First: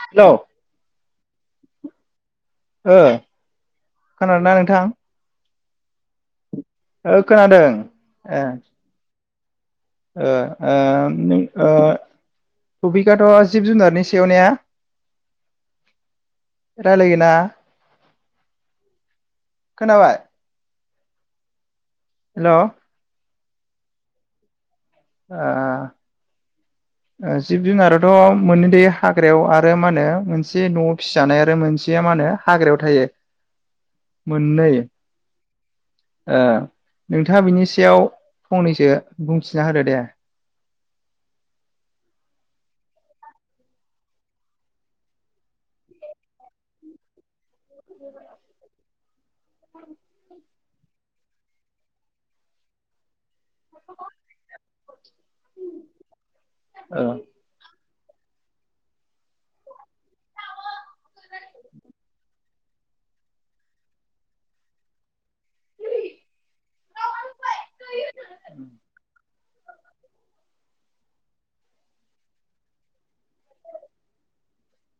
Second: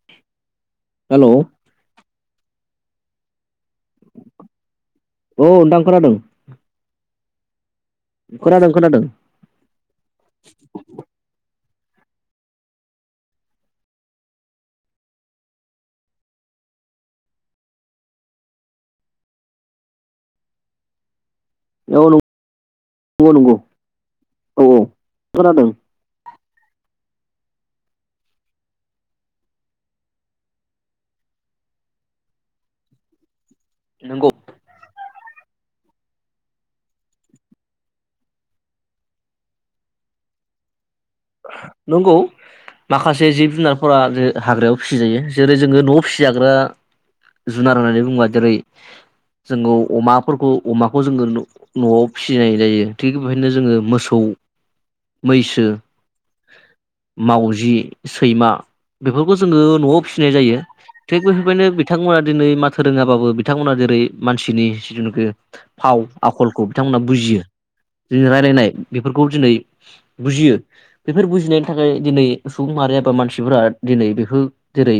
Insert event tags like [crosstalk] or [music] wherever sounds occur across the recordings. Hello हेल' ओ खोनादों ना नोंथां औ नोंथां खोनादों ओ खोनादों ए खोनादों खोनादों ओ ओ ओ टपिखाथ' जिब जुनारनि सायाव ने रायलायगोन ना खोनाबाय हेलौ नंगौ-नंगौ औ-औ ओ ओ जिब जुनारथ' मोनैथायो हाग्रायाव आरो माहोनो मोनसे न'आव फिजानाय आरो मोनसेया माहोनो हाग्रायाव थायो। नंगौ मोननै ओ नोंथाङा बिनि सायाव फंनैसो बुंथिना होदो दे नंगौ माखासे जिब जुनारफोरा जे हाग्रायाव फिसिजायो जेरै जोङो न'आव फिसिजाग्रा जुनार होननानै बुङोबा जेरै जोंङो अमाफोरखौ अमाखौ जोङो न'आव फिसिनाय जायो थिग बेबायदिनो जोङो मोसौ मैसो। ओ मावजि सैमा बेफोरखौ जोङो न'आव फिसिनाय जायो थिग बेफोरबायनो बिथांमोना दिनै माथो रोङाबाबो बिथांमोना जेरै मानसिनि जिनुखो फाव आखलखौ बिथांमोना बुजियो जिरायलायनाय बेफोरखौ दिनै बुजियो। बेफोर बुजिनायनि थाखाय दिनै सुबुं माहारि एबा मानसिफोरा दिनै बेफोर जेरै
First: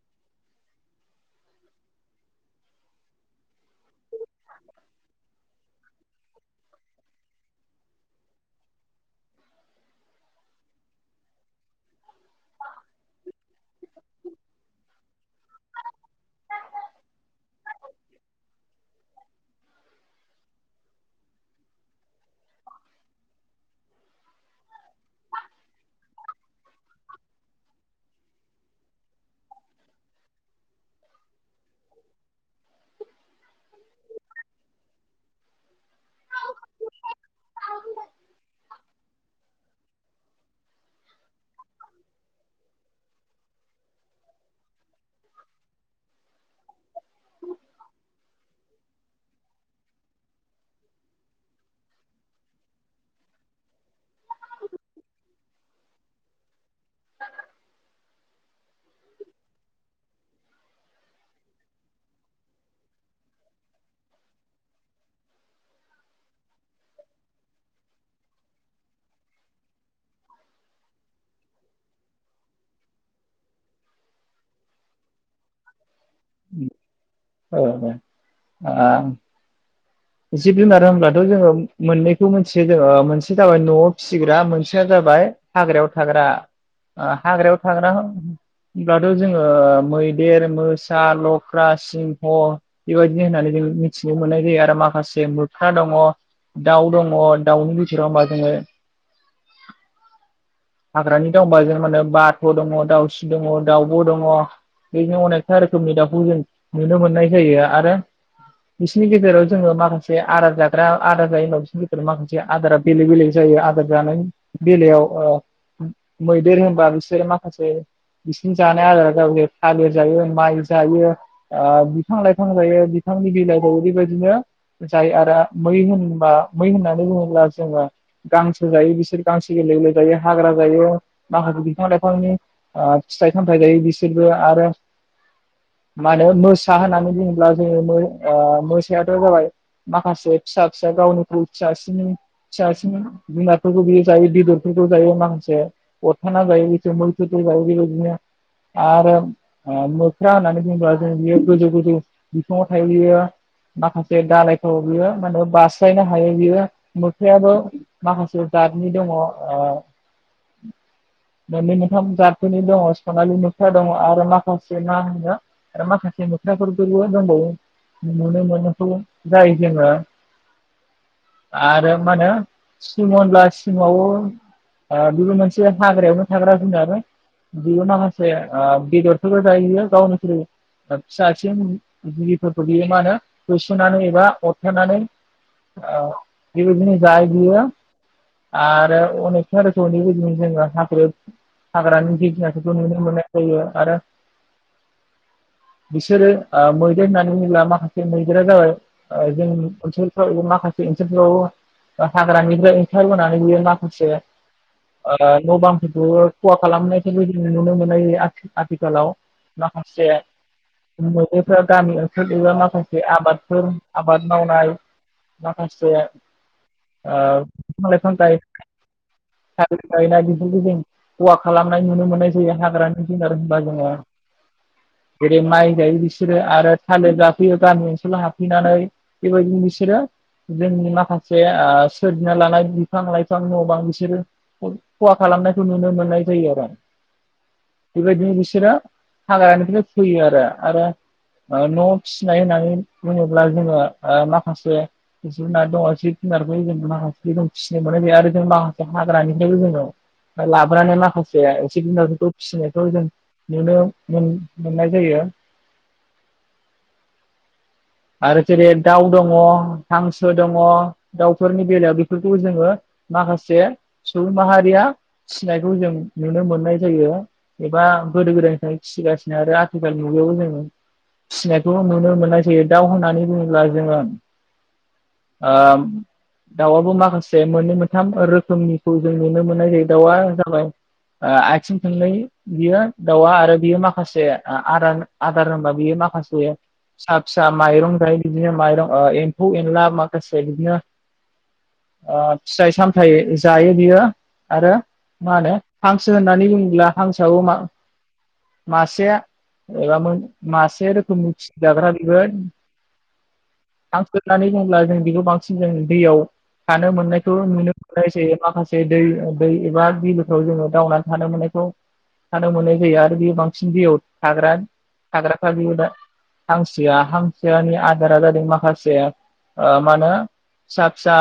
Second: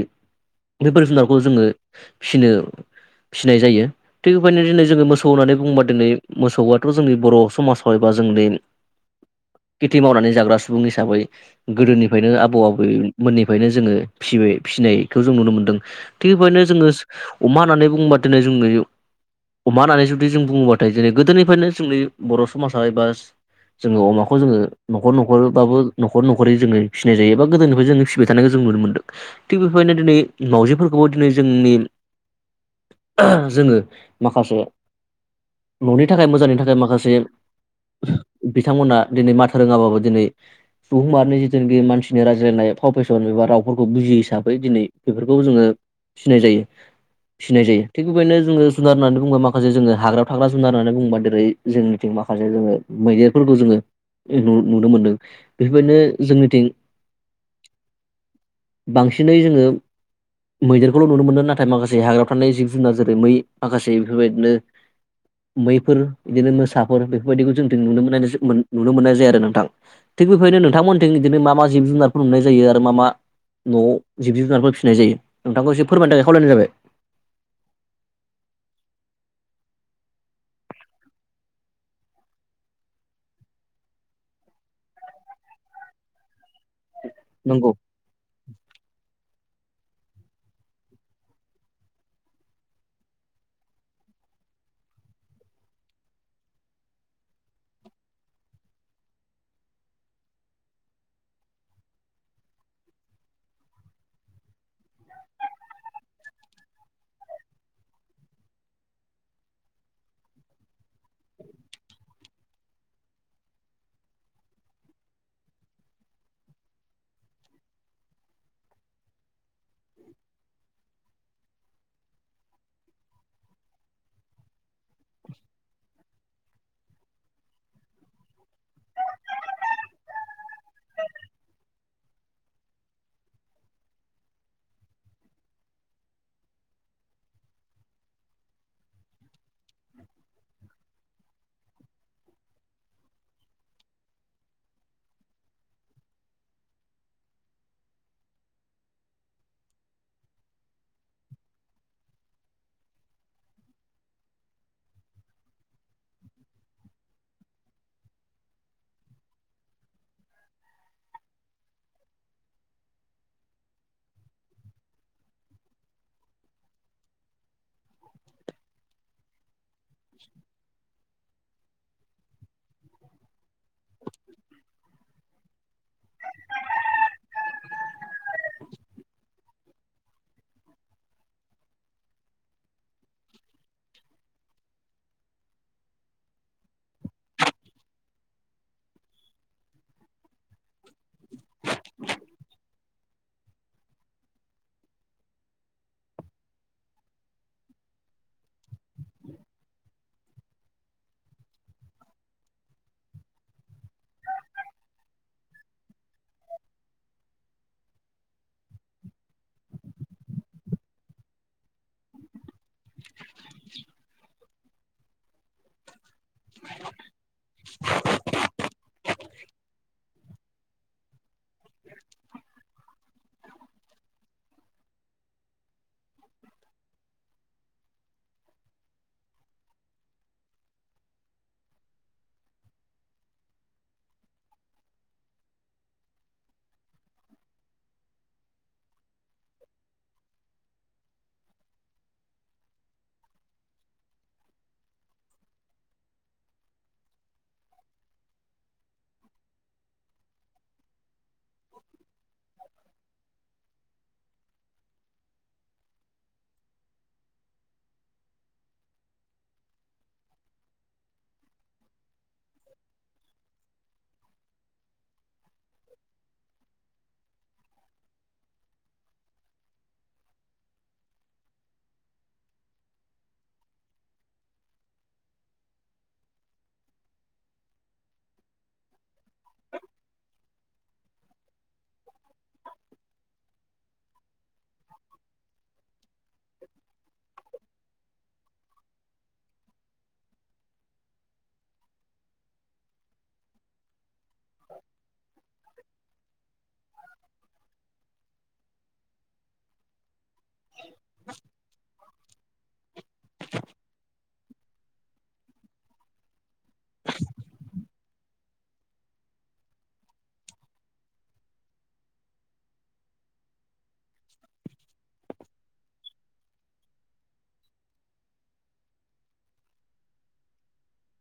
बेफोर जुनारखौ जोङो फिनो फिसिनाय जायो थिग बेबायनो दिनै जोङो मोसौ होननानै बुङोबा दिनै मोसौआथ' जोंनि बर' समाजाव एबा जोंनि खेथि मावनानै जाग्रा सुबुं हिसाबै गोदोनिफ्रायनो आबौ आबैमोननिफ्रायनो जोङो फिबाय फिसिनायखौ जों नुनो मोनदों थिग बेबायनो जोङो अमा होननानै बुङोबा दिनै जोंनि अमा होननानै जुदि जों बुङोबाथाय दिनै गोदोनिफ्रायनो जोंनि बर' समाजा एबा जोङो अमाखौ जोङो न'खर-न'खर न'खरबाबो न'खर-न'खरै जोङो फिसिनाय जायो एबा गोदोनिफ्राय जोङो फिबाय थानायखौ जों नुनो मोन्दों थिग बेबायदिनो दिनै मावजिफोरखौबो दिनै जोंनि जोङो माखासे न'नि थाखाय मोजांनि थाखाय माखासे बिथांमोना दिनै माथो रोङाबाबो दिनै सुबुंहमनि जिथुनाखि मानसिनि रायज्लायनाय फाव फेसन एबा रावफोरखौ बुजियो हिसाबै दिनै बेफोरखौ जोङो फिनाय जायो फिनाय जायो थिग बेबायदिनो जोङो जुनार होननानै बुङोबा माखासे जोङो हायावग्रा थाग्रा जुनार होननानै बुङोबा जेरै जोंनिथिं माखासे जोङो मैदेरफोरखौ जोङो इग नुनो मोनदों बेफोरबायदिनो जोंनिथिं [unintelligible] बांसिनै जोङो मैदेरखौल' नुनो मोनो नाथाय माखासे हाग्रा थानाय जिब जुनार जेरै मै माखासे बेफोरबायदिनो मैफोर बिदिनो मोसाफोर बेफोरबायदिखौ जों नुनो मोन नुनो मोननाय जाय आरो ना। थां थिग बेबायदिनो नोंथांमोनथिं बिदिनो मा-मा जिब जुनारफोर नुनाय जायो आरो मा-मा न'आव जिब जुनारफोर फिसिनाय जायो। नोंथांखौ एसे फोरमायनो थाखाय खावलायनाय जाबाय औ आ जिब जुनार होनब्लाथ' जोङो मोननैखौ मिथियो जोङो ओ मोनसेया जाबाय न'आव फिसिग्रा मोनसेया जाबाय हाग्रायाव थाग्रा। ओ हाग्रायाव नंगौ थाग्रा होनब्लाथ जोङो मैदेर मोसा लख्रा सिंह बेबायदि होननानै जों मिथिनो मोननाय जायो आरो माखासे माखासे मोख्रा दङ दाउ दङ दाउनि बिथोराव होमबा जोङो हाग्रानि दंबा जों माने बाथ' दङ दाउस्रि दङ दाावब' दङ बेजों अनेकथा रोखोमनि दाउखौ जों नुनो मोननाय जायो आरो बिसिनि गेजेराव जोङो माखासे आदार जाग्रा आदार जायो उनाव बिसोरनि गेजेराव माखासे आदारा बेलेग-बेलेग जायो आदार जानायनि बेलायाव ओ मैदेर होनबा बिसोरो माखासे बिसोरनि जानाय आदारा जाब थालिर जायो माइल जायो। ओ बिफां लाइफां जायो बिफांनि बिलाइखौ ओरैबायदिनो जायो आरो मै होनबा मै होननानै बुङोब्ला जोङो गांसो जायो बिसोर गांसो गोलै-गोलै जायो। हाग्रा जायो माखासे बिफां लाइफांनि ओ फिथाइ सामथायाइ जायो बिसोरबो आरो मा होनो मोसा होननानै बुङोब्ला जोङो मोसायाथ' जाबाय माखासे फिसा फिसा गावनिख्रुय फिसासनि फिसासनि जुनारफोरखौ बियो जायो बेदरफोरखौ जायो माखासे अरथाना जायो मैफोरखौ जायो बेबायदिनो आरो मोख्रा होननानै बुङोब्ला जों बियो गोजौ-गोजौ बिफङाव थायो बियो माखासे दाालायफ्र बियो माने बास्लायनो हायो बियो मोख्रायाबो माखासे जतनि दङ ओ मोननै मोनथाम जदफोरनि दङ सनालि मोख्रा दङ आरो माखासे माहोनो आरो माखासे मोख्राफोरखौबो दंबावो। नुनो मोनायखौ जायो जोंङो। आरो मा होनो सिमनला सिमावबो ओ बेबो मोनसे हाग्रायावनो थाग्रा जुनार बियो माखासे ओ बेदरफोरबो जाहहैयो गावनिख्रु फिसासिन जिलबफोरखौ बियो मा होनो होसोननानै एबा अरथनानै बेबायदिनो जाहहैयो आरो अनेग [unintelligible] जोङो हाग्रोब हाग्रानि जि फनायफोरखौ नुनो मोननाय जायो आरो बिसोरो ओ मैदेर होननानै बुङोब्ला माखासे मैदेरा जाबाय जों ओनसोलफ्राव एबा माखासे ओनसोलफ्राव हाग्रानिफ्राय ओंखारबोनानै बियो माखासे ओ न' बांफोरखौ खहा खालामनायखौबो जों नुनो मोननाय जायो आ आथिखालाव माखासे मोदेरफ्रा गामि ओनसोल एबा मा माखासे आबादफोर आबाद मावनाय माखासे ओ बिफां लायफां गाय थालिर गायनाय बिफोरखौ जों खहा खालामनाय नुनो मोननाय जायो हाग्रानि जुनार होनबा जोङो जेरै माइ जायो बिसोरो आरो थालिर जाफैयो गामि ओनसोलाव हाबफैनानै बेबायदिनो बिसोरो जोंनि माखासे सोरजिना लानाय बिफां लाइफां न' बां बि बिसोरो खहा खालामनायखौ नुनो मोननाय जायो आरो बेबायदिनो बिसोरो हाग्रानिफ्राय फैयो आरो आरो न' फिसिनाय होननानै बुङोब्ला जोङो ओ-माखासे जुनार दं जिब जुनारखौ जों माखासे जों फिसिनो मोननाय जायो आरो जों मा हाग्रानिफ्रायबो जोङो लाबोनानै माखासे जाया जिब जुनारफोरा जों फिसिनायखौ नुनो। मोन-मोननाय जायो। आरो जेरै दाउ दङ हांसो दङ दाउफोरनि बेलायाव बे फोरखौ जोङो माखासे सुबुं माहारिया फिनायखौ जों नुनो मोननाय जायो। एबा गोदो गोदायनिफ्राय फिसिगासिनो आरो आथिखालनि मुगायावबो जोङो फिसिनायखौ नुनो मोननाय जायो। दाउ होननानै बुङोब्ला जोङो ओ-दाउआबो माखासे मोननै मोनथाम रोखोमनिखौ जों नुनो मोननाय जायो दाउआ जाबाय ओ-आथिं थांनै बियो दाउआ आरो बियो माखासे आ- आदार आदार होनबा बियो माखासे फिसा फिसा माइरं बिदिनो माइरं ओ- एम्फौ एनला माखासे बिदिनो ओ-फिथाइ सामथाय जायो बियो आरो मा होनो हांसो होननानै बुङोब्ला हांसोआबो मा-मासे एबा मो-मासे रोखोमनि। गोद हांसो होननानै बुब्ला जों बेखौ बांसिन जों दैयाव थानो मोननायखौ नुनो मोननाय जायो माखासे दै दै एबा बिलोफ्राव जोङो दावनानै थानो मोननायखौ थानो मोननाय जायो आरो बेयो बांसिन दैयाव हाग्रा हाग्रा [inaudible] हां हांसोआ हांसोनि आदारा जादों माखासे ओ-मा होनो फिसा फिसा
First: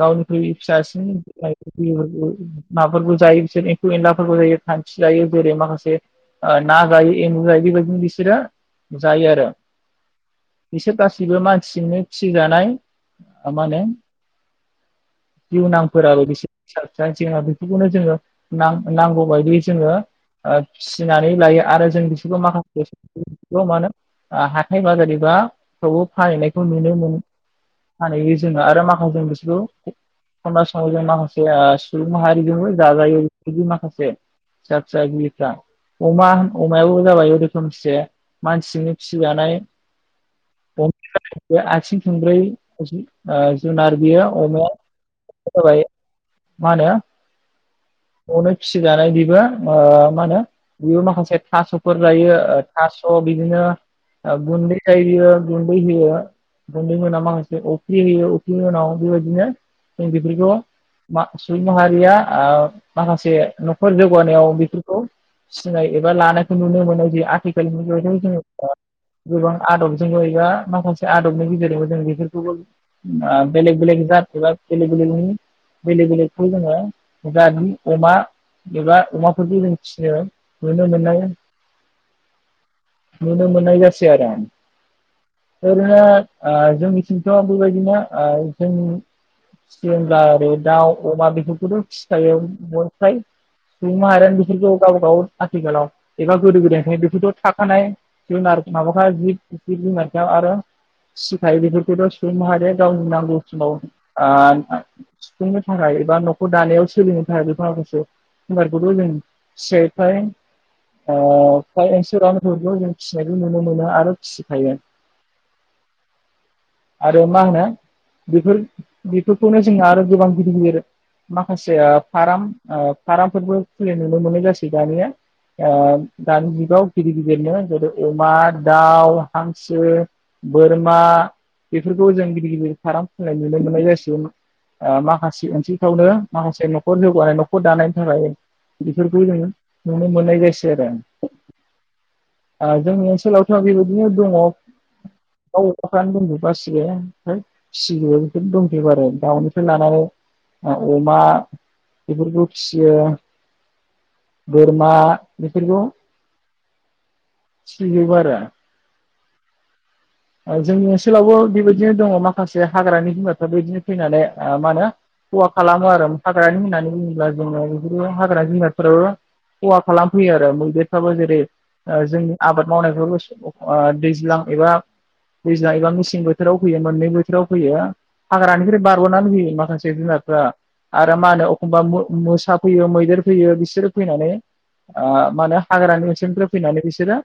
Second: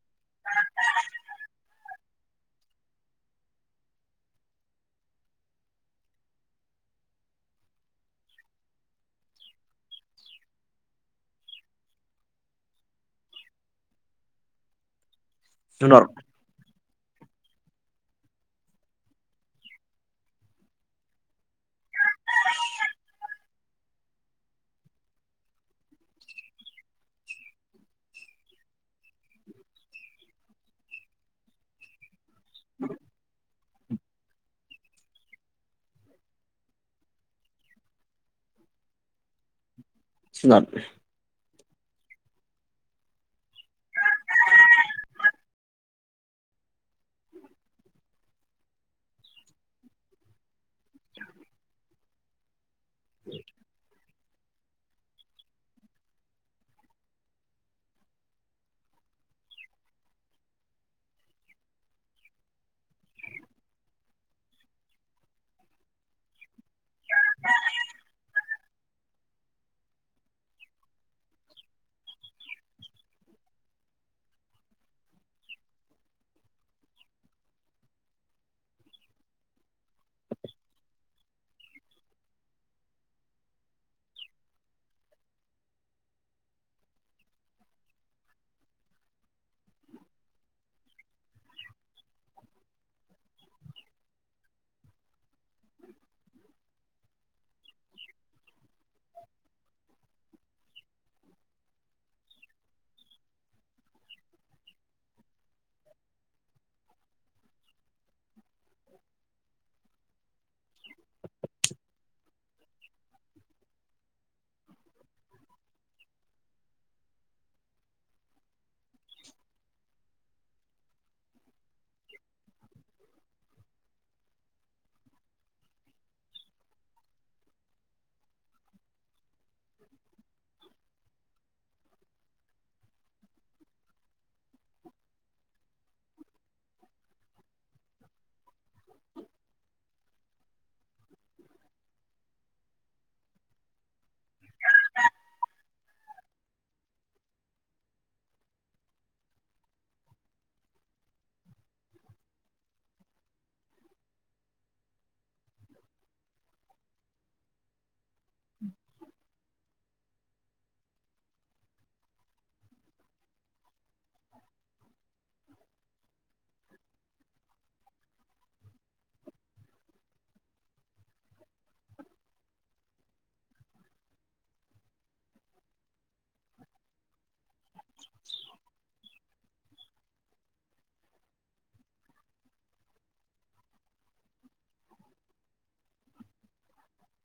गावनिख्रुय फिसासिन माबाफोरखौ जायो बिसोर एम्फौ एनलाफोरबो जायो खान्थि जायो जेरै माखासे ना जायो एमबु जायो बेबायदिनो बिसोरो जायो आरो। बिसोर गासैबो मानसिजोंनो फिजानाय मा होनो जुनार जिवनांफोर आरो बेसो जायथि बेफोरखौनो जोङो नां-नांगौ बायदियै जोङो ओ फिनानै लायो आरो जों बिसोरखौ माखासे मा होन ओ हाथाय बाजार एबा [unintelligible] फानहैनायखौ नुनो मोनो फानहैयो जोङो आरो माखासे ज बिसोरखौ खमना खमासाव जों माखासे ओ-सुबुं माहारिजोंबो जाजायो बिफोरदि माखासे फिसा फिसा जिबिफ्रा, अमा अमायाबो जाबाय रोखोमसे मानसिनि फिजानाय जुनाद। बे आथिं थोंब्रै ओ-जुनार बेयो अमाया जाबाय मा होनो न'आवनो फिसिजानाय बेबो ओ-मा होनो बेबो माखासे थास'फोर जायो ओ-थास' बिदिनो। ओ-गुन्दै जायो गुन्दै होयो गुन्दै मोनाबा माखासे अफ्रि होयो अफ्रि उनाव बेबायदिनो जों बेफोरखौ मा-सुबुं माहारिया ओ-माखासे न'खर जौगानायाव बेफोरखौ फिनाय एबा लानायखौ नुनो मोनो जि आथिखाल मुगायावबो जोङ ओ- गोबां आदबजोंनो एबा माखासे आदबनि गेजेराव जों बेफोरखौबो ओ- बेलेग बेलेग जात एबा बेलेग बेलेगनि बेलेक बेलेगखौ जोङो दानि अमा एबा अमाफोरखौ जों फिनो नुनो मोननाय नुनो मोन नाय जासै आरो ओरैनो ओ-जोंनिथिंथ' बेबायदिनो ओ-जों फियोब्ला ओरै दाउ अमा बेफोरखौथ' फिखायो [unintelligible] सुबुं माहारिआनो बेफोरखौ गाव गाव आथिखालाव एबा गोदो गोदायनिफ्राय बेथ' थाखानाय। जुनार माबाथाय जिब जिब जुनार आरो फिसिखायो बेफोरखौथ' सुबुं माहारिया गावनि नांगौ समाव ओ-सुफुंनो थाखाय एबा न'खर दानायाव सोलिनो थाखाय बेफोर माखासे जुनारखौथ' जों फियोखाय ओ- [unintelligible] फिसिनायबो नुनो मोनो आरो फिसिखायो आरो मा होनो बेफोर बेफोरखौनो जों आरो गोबां गिदिर गिदिर माखासे ओ-फाराम फारामफोरबो खुलि नुनो मोनो जासै दानिया ओ-दानि जुगाव गिदिर गिदिरनो। अमा दाउ हांसो बोरमा बेफोरखौ जों गिदिर गिदिर फाराम फिनाय नुनो मोननाय जासै ओ-माखासे ओनसोलफ्रावनो माखासे न'खर जौगानाय न'खर दानायनि थाखाय। बिफोरखौ जाङो नुनो मोननाय जासै आरो। ओ-जोंनि ओनसोलावथ' बेबायदिनो दङ दाउ अमाफ्रानो दंजोै गासिबो ओमफ्राय फिजोबो बेफोर दंजोबो आरो दाउनिफ्राय लानानै ओ-अमा बेफोरखौ फियो बोरमा बेफोरखौ। फिजोबो। [unintelligible] ओ-जोंनि ओनसोलावबो बेबायदिनो दङ माखासे हाग्रानि बिुनाफ्राबो इदिनोबे फैनानै ओ-मा होनो खहा खालामो आरो हाग्रानि होननानै बुङोब्ला जोङो बेफोर हाग्रा बिुनाफोराबो खहा खालामफैयो आरो मैदेरफ्राबो जेरै ओ-जोंनि आबाद मावनायफ्राबो ओ- दैज्लां एबा। दैज्लां एबा मेसें बोथोराव फैयो मोननै बोथोराव फैयो हाग्रानिफ्राय बारबोनानै फैयो माखासे जुनारफ्रा आरो मा होनो एखमबा म-मोसा फैयो मैदेर फैयो बिसोरो फैनानै ओ-मा होनो हाग्रानि ओनसोलनिफ्राय फैनानै बिसोरो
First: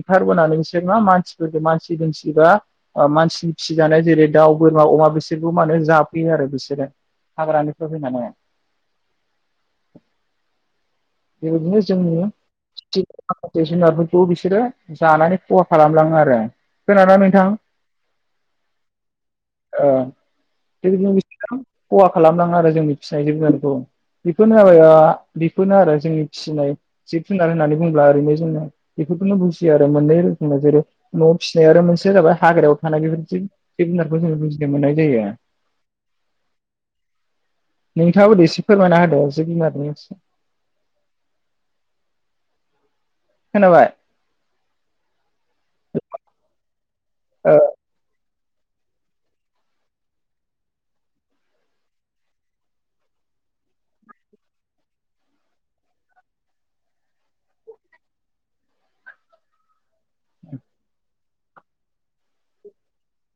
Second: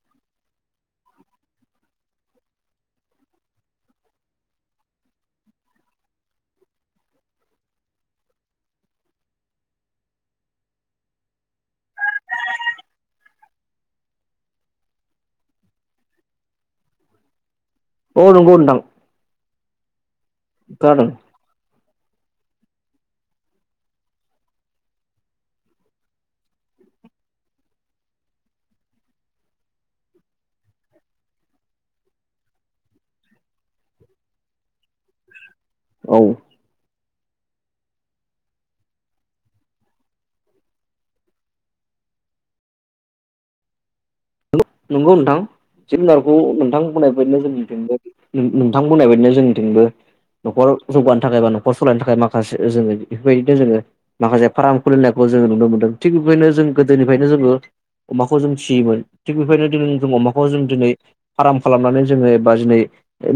ओंखारबोनानै बिसोर मा मानसिफोरखौ मानसि दुइसिन बा ओ-मानसिनि फिसिजानाय जेरै दाउ बोरमा अमा बिसोरखौ मा होनो जाफैयो आरो बिसोरो हाग्रानिफ्राय फैनानै। बेबायदिनो जोंनि माखासे जुनारफोरखौ बिसोरो जानानै खहा खालामलाङो आरो खोनादोंना नोंथां? औ नंगौ नोंथां खोनादों ओ-बेबादिनो बिसोरो खहा खालामलाङो आरो। जोंनि फिसायनाय जिब जुनारखौ बेफोरनो जाबाय ओ- बेफोरनो आरो। जोंनि फिसिनाय जिब जुनार होननानै बुंङोब्ला ओरैनो जोंङो बेफोरखौनो बुजियो आरो मोननै रोखोमनि जेरै न'आव फिसिनाय आरो मोनसे जाबाय हाग्रायाव थानाय बेफोरदि जिब जुनारखौ जोंङो बुजिनो मोननाय जायो। औ नोंथाङाबो दे एसे फोरमायना होदो जिब जुनारनि। खोनाबाय? नंगौ नोंथां जिब जुनारखौ नोंथां बुंनायबायदिनो ओ जोंनिथिंबो बि नों-नोंथां बुंनाय बायदिनो जोंनिथिंबो न'खर जौगानो थाखाय बा न'खर सलायनो थाखाय माखासे जोङो बेफोरबायदिनो जोङो माखासे फार्म खुलिनायखौ जोङो नुनो मोनदों थिग बेबायनो जों गोदोनिफ्रायनो जोङो अमाखौ जों फिसियोमोन। थिग बेबायदिनो [unintelligible] जों अमाखौ जों दिनै फार्म खालामनानै जोङो एबा दिनै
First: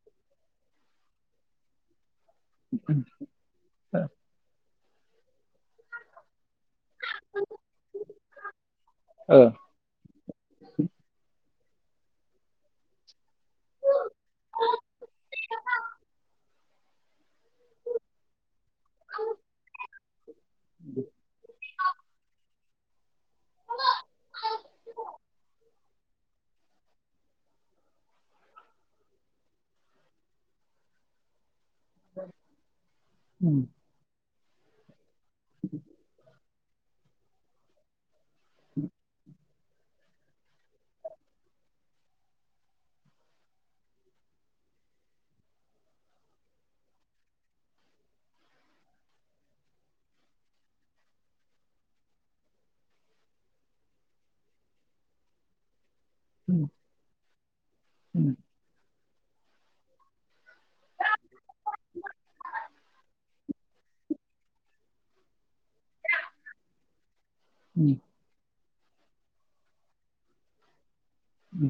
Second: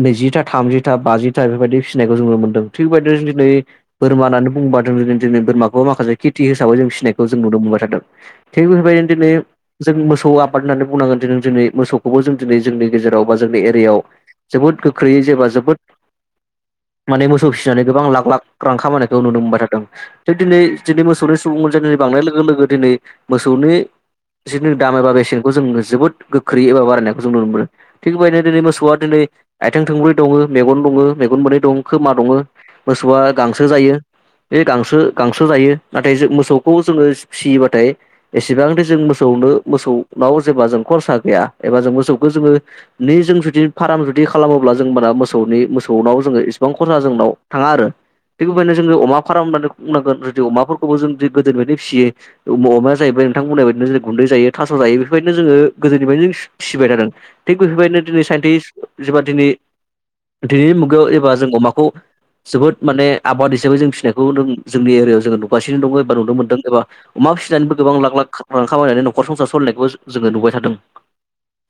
नैजिथा थामजिथा बाजिथा बेबायदि फिसिनायखौ जोङो मोन दो थिगबायदि दिनै बोरमा होननानै बुंङोबा जों दिनै बोरमा खौ माखासे खेथि हिसाबै जों फिनायखौ जों नुनो मोनबाय थादों थिग बेफोरबायदिनो दिनै ओ ओ जों मोसौ आ होननानै बुंनांगोन दि दिनै मोसौखौबो जों दिनै जोंनि गेजेराव बा जोंनि एरियायाव जोबोद गोख्रैयै जेबा जोबोद माने मोसौ फिसिनानै गोबां लाख लाख रां खामानायखौ नुनो मोनबाय थादों। थ' दिनै दिनै मोसौनि सुबुं अनजिमानि बांनाय लोगो लोगो दिनै मोसौनि जिनु दामा बारायसिगोन। जों जोबोद गोख्रै एबा बारायनायखौ जों नुनो मोनो। थिग बेबायदिनो दिनै मोसौआ दिनै आइथिं थोंब्रै दङो मेगन दङ मेगन मोननै दं। खोमा दङो, मोसौआ उम गांसो जायो। बे गांसो गांसो जायो नाथाय जों मोसौ खौ जोङो फिसियो बाथाय एसेबांथो जों मोसौनो मोसौ नाव जेब्ला जों खरसा गैया एबा जों मोसौखौ जोङो नि जों जुदि फार्म जुदि खालामोब्ला जों माना मोसौनि मोसौनाव जोङो इसिबां खरसा जोंनाव थाङा आरो थिग बेबायदिनो जोङो अमा फार्म होननानै बुंनांगोन जुदि अमाफोरखौबो जों जु गोदोनि बायनो फिसियो अमाया जाहैबाय नोंथांमोननाय बायदिनो जे गुन्दै जायो थास' जायो। बेबायदिनो जोङो गोदोनिफ्रायनो जों उम फिसिबाय थादों थिग बेफोरबायदिनो दिनै उम साइन्टिस जेबा दिनै दिनैनि मुगायाव एबा जों अमाखौ जोबोद माने आबाद हिसाबै जों फिसिनायखौ जोंनि एरियायाव जोंङो नुगासिनो दङ' एबा नुनो मोनदों एबा अमा फिसिनानैबो उम गोबां लाख लाख गोबां खामायनानै न'खर संसार सलायनायखौबो जोङो नुबाय थादों। ओम